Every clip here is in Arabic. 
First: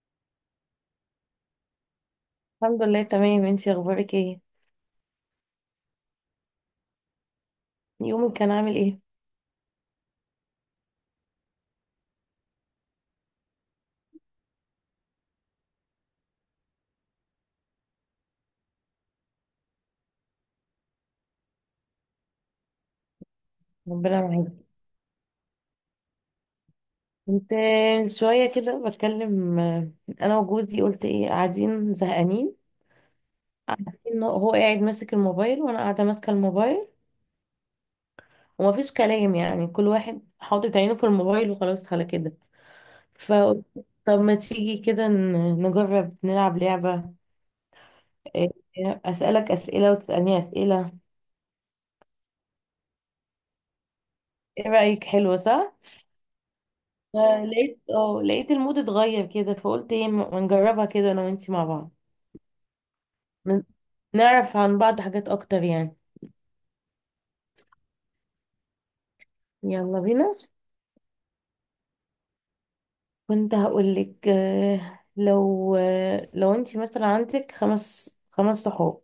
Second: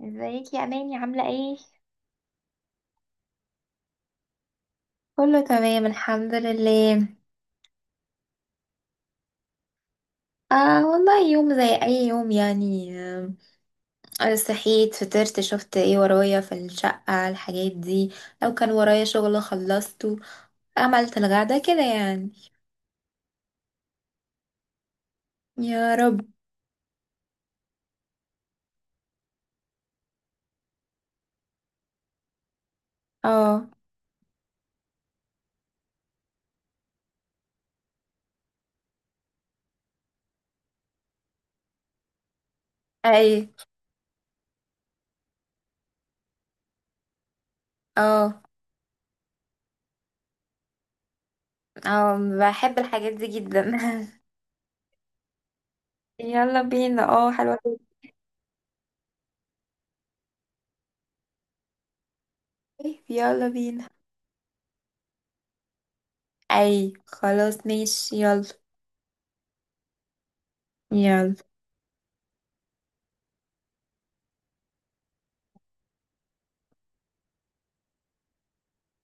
ازيك يا اماني؟ عامله ايه؟ الحمد لله تمام. انتي اخبارك ايه؟ كله تمام الحمد لله. يومك كان عامل ايه؟ والله يوم زي اي يوم يعني. صحيت، فطرت، شفت ايه ورايا في الشقة، الحاجات دي. لو كان ورايا شغل خلصته. عملت الغدا كده يعني. ربنا معاك. يا رب. كنت شويه كده بتكلم انا وجوزي قلت ايه، قاعدين زهقانين. اه. إنه هو قاعد ماسك الموبايل وانا قاعده ماسكه الموبايل. ومفيش كلام، يعني كل واحد حاطط عينه في الموبايل وخلاص على كده. اي. فقلت طب ما تيجي كده نجرب نلعب لعبه. اه. إيه، اسالك اسئله وتسالني اسئله. اه، بحب الحاجات دي جدا. ايه رايك؟ حلوه، صح؟ يلا بينا، اه، حلوة جداً. فلقيت اه لقيت المود اتغير كده. فقلت ايه ما نجربها كده انا وانتي مع بعض. يلا ن- بينا. نعرف عن بعض حاجات اكتر يعني. اي خلاص، ماشي، يلا. يلا بينا. يلا. كنت هقولك لو لو انت مثلا عندك خمس صحاب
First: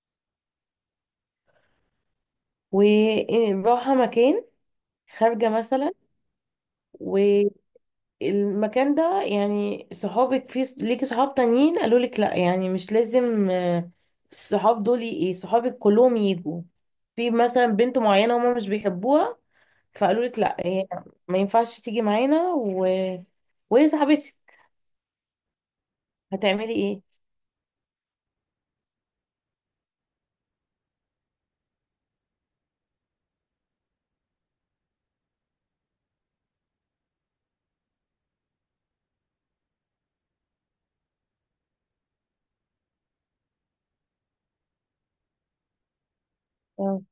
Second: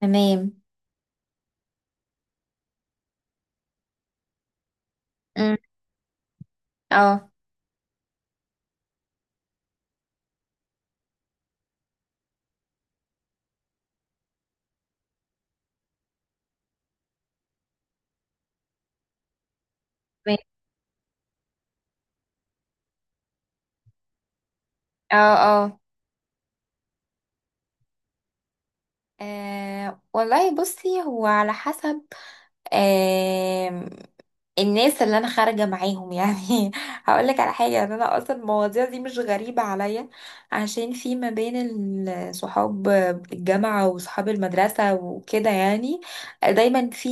تمام. وراحة مكان، خارجة أم. مثلا. اه. والمكان ده يعني صحابك، في ليكي صحاب تانيين قالوا لك لا، يعني مش لازم الصحاب دول ايه، صحابك كلهم يجوا. في مثلا بنت معينة هما مش بيحبوها. فقالوا لك لا، هي ما ينفعش تيجي معانا، و... وهي صاحبتي. اه. اه. هتعملي ايه؟ أه والله، بصي، هو على حسب. أه الناس اللي انا خارجه معاهم يعني هقولك على حاجه، ان انا اصلا المواضيع دي مش غريبه عليا، عشان في ما بين صحاب الجامعه وصحاب المدرسه وكده، يعني دايما اه، في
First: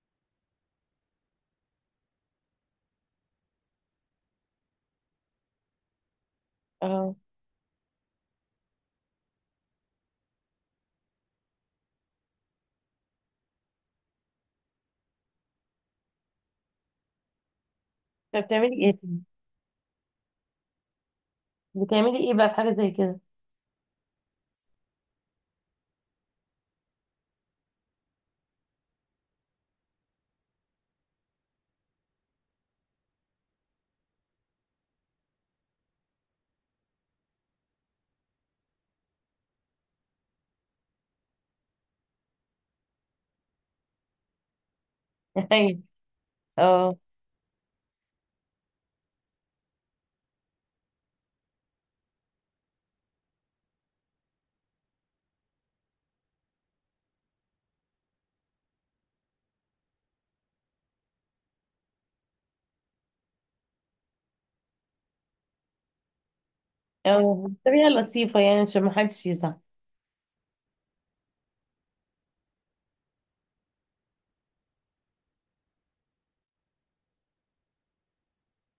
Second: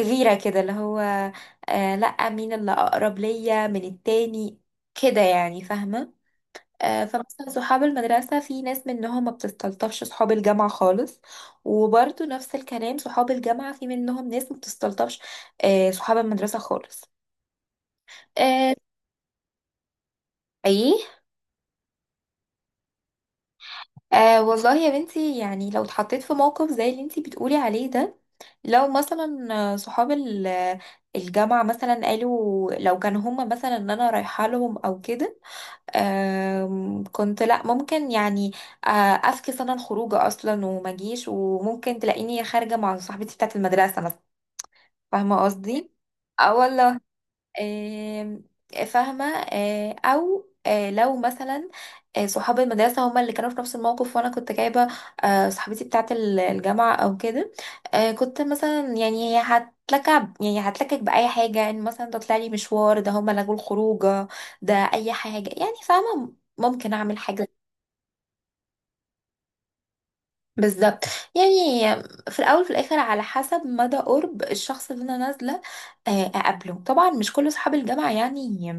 غيره كده، اللي هو أه لا، مين اللي اقرب ليا من التاني، كده يعني، فاهمه. اه. فمثلا صحاب المدرسة في ناس منهم ما بتستلطفش صحاب الجامعة خالص. وبرضه نفس الكلام، صحاب الجامعة في منهم ناس ما بتستلطفش صحاب المدرسة خالص. طب آه، بتعملي ايه؟ ايه. بتعملي ايه بقى في حاجه زي كده؟ آه والله يا بنتي، يعني لو اتحطيت في موقف زي اللي انتي بتقولي عليه ده، لو مثلا صحاب الجامعة مثلا قالوا، لو كانوا هما مثلا ان انا رايحة لهم او كده، كنت، لا ممكن يعني افكس انا الخروجه اصلا وما اجيش، وممكن تلاقيني خارجه مع صاحبتي بتاعه المدرسه مثلا. فاهمه ايوه. قصدي؟ اه اه، والله. آم، فاهمة. أو لو مثلا صحاب المدرسة هما اللي كانوا في نفس الموقف، وأنا كنت جايبة صاحبتي بتاعة الجامعة أو كده، كنت مثلا يعني هي هتلكع، يعني هتلكك بأي حاجة، يعني مثلا ده طلع لي مشوار، ده هما لغوا الخروجة، ده أي حاجة يعني، فاهمة؟ ممكن أعمل اه. حاجة. بطريقه لطيفه يعني عشان ما حدش يزعل. بالظبط يعني، في الاول وفي الاخر على حسب مدى قرب الشخص اللي انا نازله اقابله، طبعا مش كل اصحاب الجامعه يعني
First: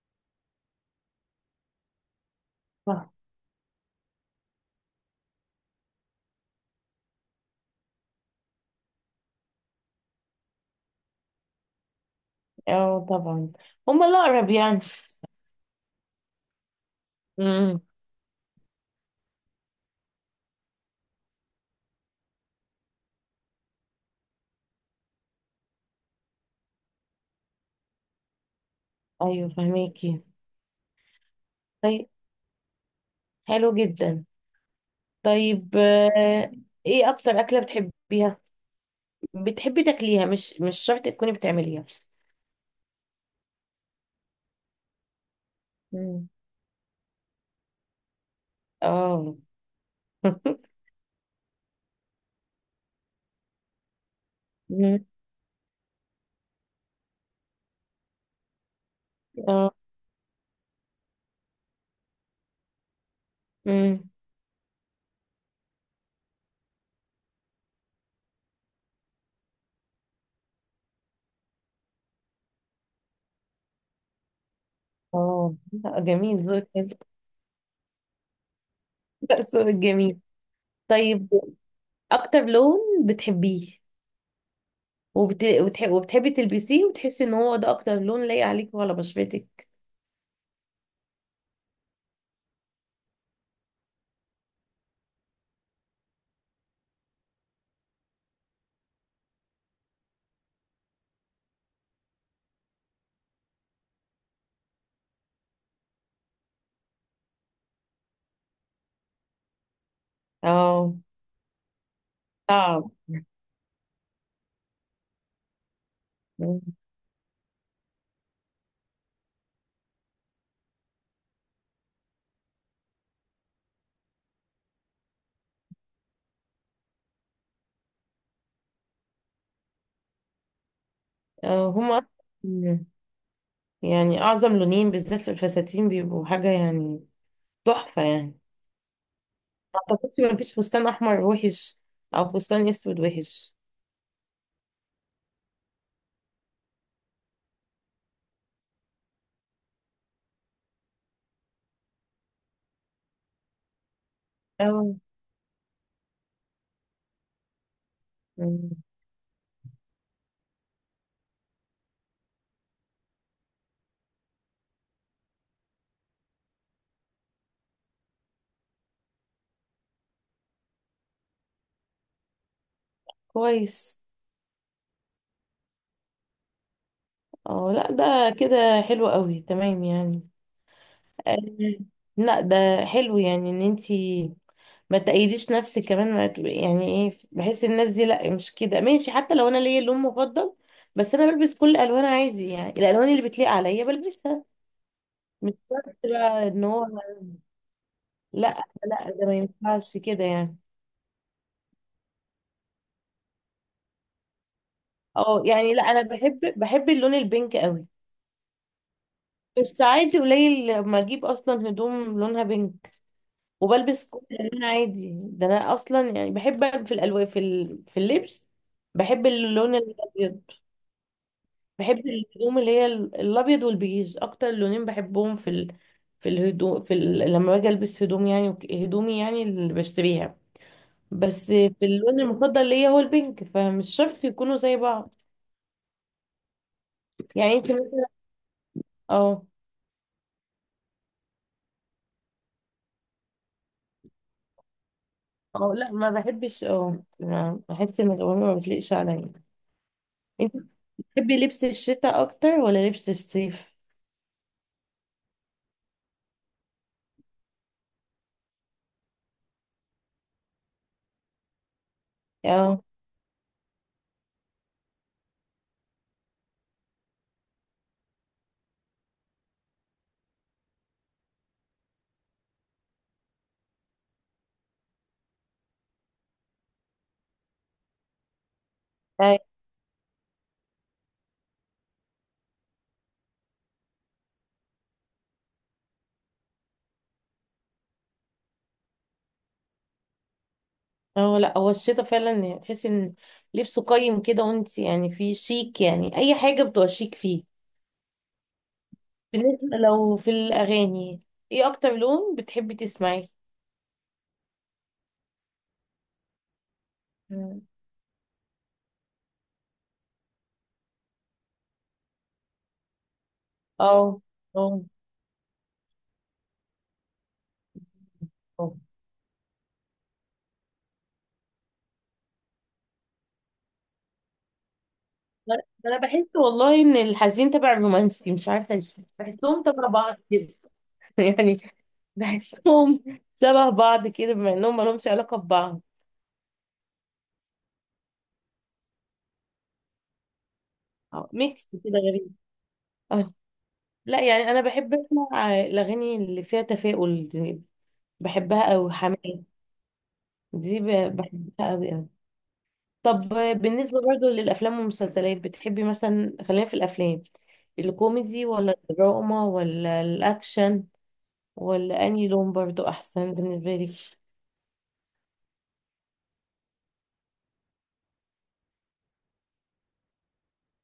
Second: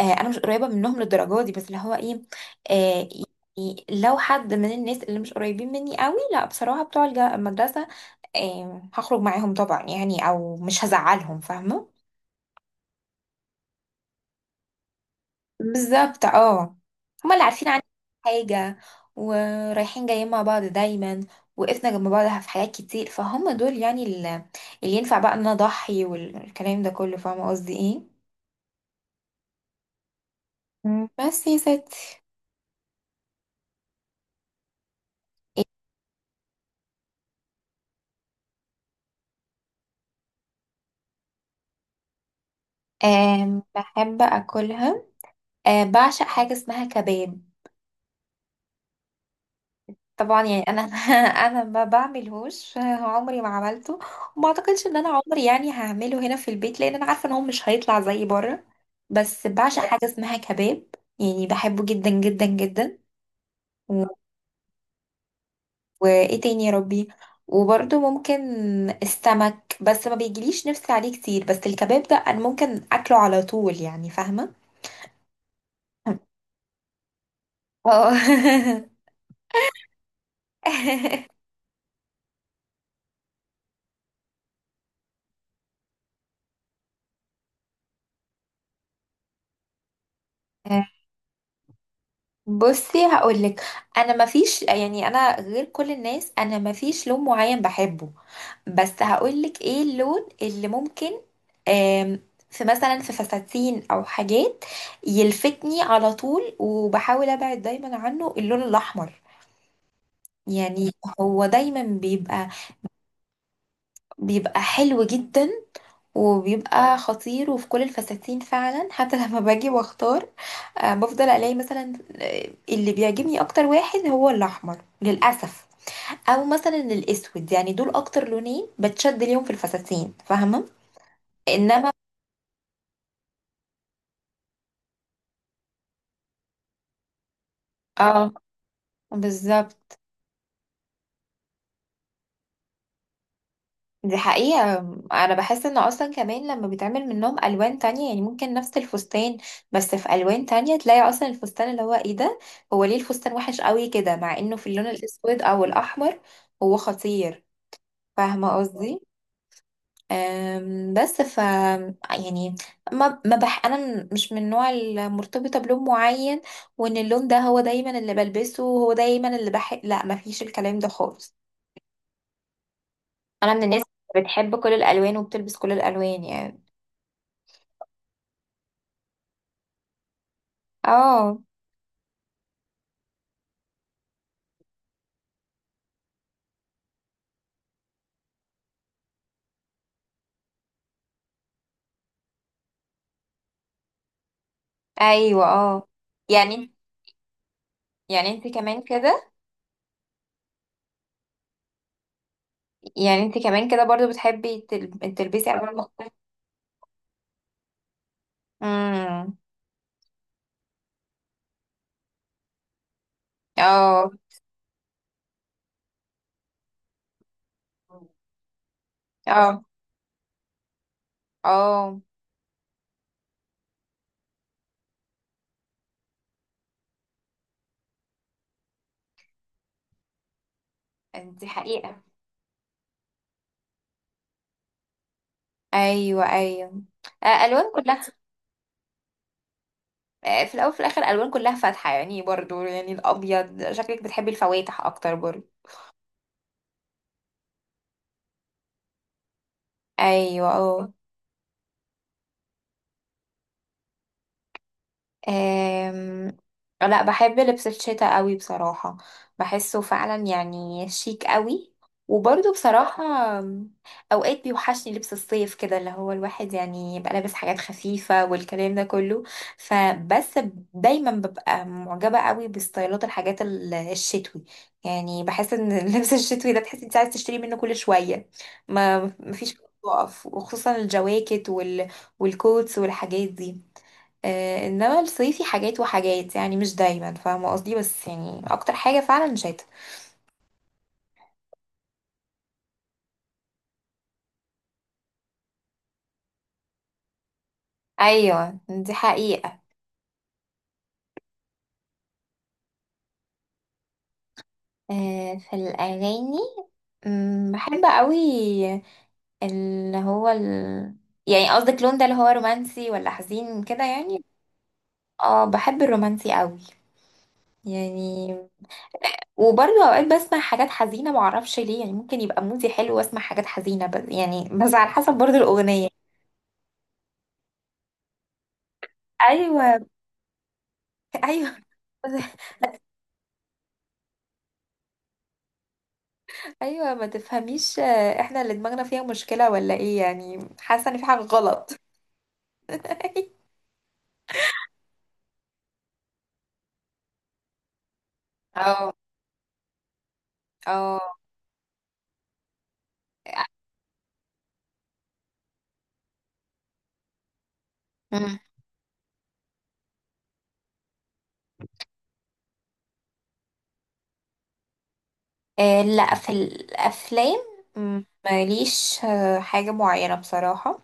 انا مش قريبه منهم للدرجه دي، بس اللي هو ايه. آه، صح. يعني لو حد من الناس اللي مش قريبين مني قوي، لا بصراحه بتوع المدرسه هخرج معاهم طبعا، يعني او مش هزعلهم، فاهمه. اه، طبعا. هما الاقرب يعني. بالظبط اه. هما اللي عارفين امم. عني حاجة، ورايحين جايين مع بعض دايما، وقفنا جنب بعض في حاجات كتير، فهم دول يعني اللي ينفع بقى ان انا اضحي والكلام ده كله، فاهمة قصدي ايه؟ ايوه، فهميكي. مم. بس يا طيب. ستي. حلو جدا. طيب ايه اكتر اكله بتحبيها؟ بتحبي تاكليها؟ مش شرط تكوني بتعمليها. بحب اكلها. بعشق مم. حاجة اسمها كباب. اه. طبعا يعني انا انا ما بعملهوش، عمري ما عملته. وما اعتقدش ان مم. انا عمري يعني هعمله هنا في البيت، لان انا عارفه ان هو مش هيطلع زي بره. بس اه. بعشق حاجه اسمها كباب، يعني بحبه جدا جدا جدا. مم. و- وايه تاني يا ربي؟ وبرده ممكن السمك، بس ما بيجيليش نفسي عليه كتير، بس الكباب ده انا ممكن اكله على طول، يعني فاهمه. اه، لا، جميل ذوقك حلو. اه. لا، ذوقك جميل. طيب. اكتر لون بتحبيه وبت... وتح... وبتحبي تلبسيه وتحسي ان هو ده اكتر لون لايق عليك وعلى بشرتك؟ بصي هقولك. انا مفيش، يعني انا غير كل الناس، انا مفيش لون معين بحبه. بس هقولك ايه اللون اللي ممكن آم، في مثلا في فساتين او حاجات يلفتني على طول، وبحاول ابعد دايما عنه، اللون الاحمر يعني، اه. هو دايما بيبقى صعب. بيبقى حلو جدا، وبيبقى خطير، وفي كل الفساتين فعلا. حتى لما باجي واختار بفضل الاقي مثلا اللي بيعجبني اكتر واحد هو الاحمر، للاسف. او مثلا الاسود، يعني دول اكتر لونين بتشد ليهم في الفساتين، فاهمه. انما هما أصلاً، يعني اعظم لونين بالذات في الفساتين بيبقوا حاجه يعني. تحفه اه، يعني. ما بالظبط، اعتقدش ما فيش فستان احمر وحش او فستان اسود وحش. دي حقيقة. أنا بحس إن أصلا كمان لما بيتعمل منهم ألوان تانية، يعني ممكن نفس الفستان بس في ألوان تانية، تلاقي أصلا الفستان اللي هو إيه ده، هو ليه الفستان وحش قوي كده، مع إنه في اللون اه. الأسود أو الأحمر هو خطير. فاهمة مم. قصدي؟ بس يعني ما انا مش من النوع المرتبطه بلون معين، وان اللون ده هو دايما اللي بلبسه وهو دايما اللي بحب. لا ما فيش الكلام ده خالص. انا من الناس كويس. اللي بتحب كل الالوان وبتلبس كل الالوان يعني. اه، لا ده كده حلو قوي تمام يعني. آه، اه. لا ده حلو، يعني ان انتي ما تأيديش نفسك كمان ما ت- يعني ايه، بحس الناس دي لا مش كده ماشي، حتى لو انا ليا لون مفضل. بس انا بلبس كل الالوان عادي، يعني الالوان اللي بتليق عليا بلبسها. ايوه مش اه. شرط بقى يعني ان انت- هو. يعني انت لا، كمان لا، ده كده. ما ينفعش كده يعني. يعني انت كمان كده برضو بتحبي اه تلبسي يعني، الوان لا انا مختلفه. بحب اللون البينك قوي. امم. بس عادي قليل لما اجيب اصلا هدوم لونها بينك. وبلبس اه. كل الالوان عادي، ده انا اصلا يعني بحب في الالوان في اللبس. بحب اه. اللون الابيض. اه. بحب الهدوم اللي هي الابيض والبيج اكتر لونين بحبهم في الهدوء لما باجي البس هدوم يعني هدومي يعني اللي بشتريها. دي بس في حقيقه. اللون المفضل ليا هو البينك، فمش شرط يكونوا زي بعض. ايوه ايوه. يعني الوان انت كلها. مثلا. اه. في الاول وفي الاخر الالوان كلها فاتحه، يعني برضو، يعني الابيض، شكلك بتحبي الفواتح اكتر برضو. اه، لا ما بحبش، بحس ان الالوان ما بتليقش عليا. ايوه انت اه. بتحبي لبس الشتاء اكتر ولا لبس الصيف؟ أم... لا بحب لبس الشتاء قوي بصراحة. بحسه فعلا يعني شيك قوي. وبرضه اه. بصراحة أم، أوقات بيوحشني لبس الصيف كده، اللي هو الواحد يعني يبقى لابس حاجات خفيفة والكلام ده كله. فبس دايما ببقى معجبة قوي بستايلات الحاجات الشتوي. يعني بحس ان اللبس الشتوي ده، تحس انت عايز تشتري منه كل شوية، ما أي. مفيش وقف. وخصوصا الجواكت والكوتس والحاجات دي. انما الصيفي حاجات وحاجات، يعني مش دايما، فاهمه قصدي؟ بس يعني اكتر حاجه فعلا شتا. اه، لا هو الشتاء فعلا يعني تحسي ان لبسه قيم كده، وانت يعني في شيك، يعني اي حاجه بتبقى شيك فيه. ايوه دي حقيقه. بالنسبة لو في الأغاني، ايه أكتر لون بتحبي تسمعيه؟ في الاغاني مم. بحب قوي اللي هو ال... يعني قصدك لون، ده اللي هو رومانسي ولا حزين كده اه، يعني. اه، اه، بحب الرومانسي قوي يعني. اه. وبرضه اوقات بسمع حاجات حزينه، معرفش ليه، يعني ممكن يبقى مودي حلو واسمع حاجات حزينه، بس يعني، بس على حسب برضه ما الاغنيه. أنا بحس والله إن الحزين تبع الرومانسي، مش عارفة ليه. بحسهم ايوه. تبع بعض كده. ايوه. يعني بحسهم شبه بعض كده بما إنهم مالهمش علاقة ببعض. ايوه، ما تفهميش احنا اللي دماغنا فيها مشكله ولا ايه؟ يعني حاسه ان في حاجه أو ميكس غلط. كده غريب. اه. لا يعني أنا بحب أسمع الأغاني اللي فيها تفاؤل دي. بحبها أوي اه. حماية. دي اه. بحبها أوي أوي. طب بالنسبة برضو للأفلام والمسلسلات، بتحبي مثلا، خلينا في الأفلام مم. الكوميدي ولا الدراما ولا الأكشن؟ ولا أنهي لون برضو أحسن بالنسبة لك؟ لا في الافلام ماليش حاجه معينه بصراحه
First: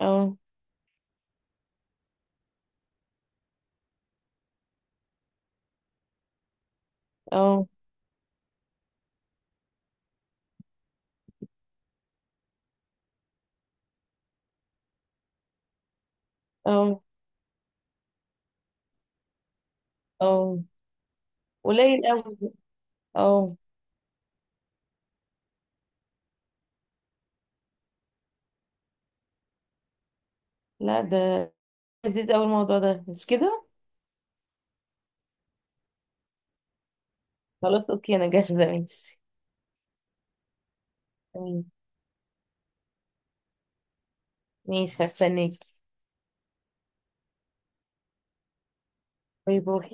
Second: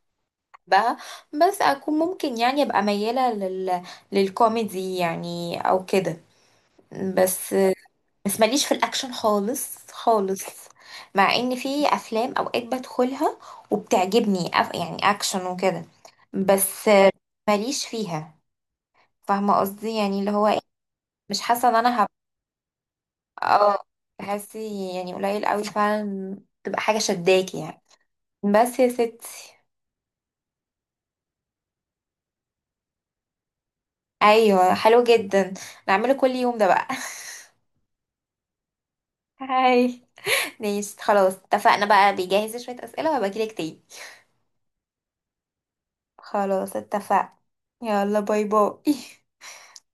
اه، بقى. بس اكون ممكن يعني ابقى مياله للكوميدي يعني او كده. بس اه، بس ماليش في الاكشن خالص خالص، مع ان في افلام اوقات بدخلها وبتعجبني يعني اكشن وكده. بس اه، ماليش فيها، فاهمة قصدي يعني اللي هو ايه، اه. مش حاسة ان انا قليل هبقى. أوي. اه. اه. تحسي يعني قليل قوي فعلا، تبقى حاجة شداكي يعني، بس يا ستي. لا ده لذيذ أوي الموضوع ده، مش كده؟ ايوه حلو جدا. نعمله كل يوم ده بقى. خلاص، أوكي، أنا جاهزة، ماشي. هاي. ماشي خلاص، تمام. اتفقنا بقى، بيجهز شوية اسئلة وهبقى اجيلك تاني. ماشي، هستناك. خلاص اتفقنا. يلا، باي باي. باي باي.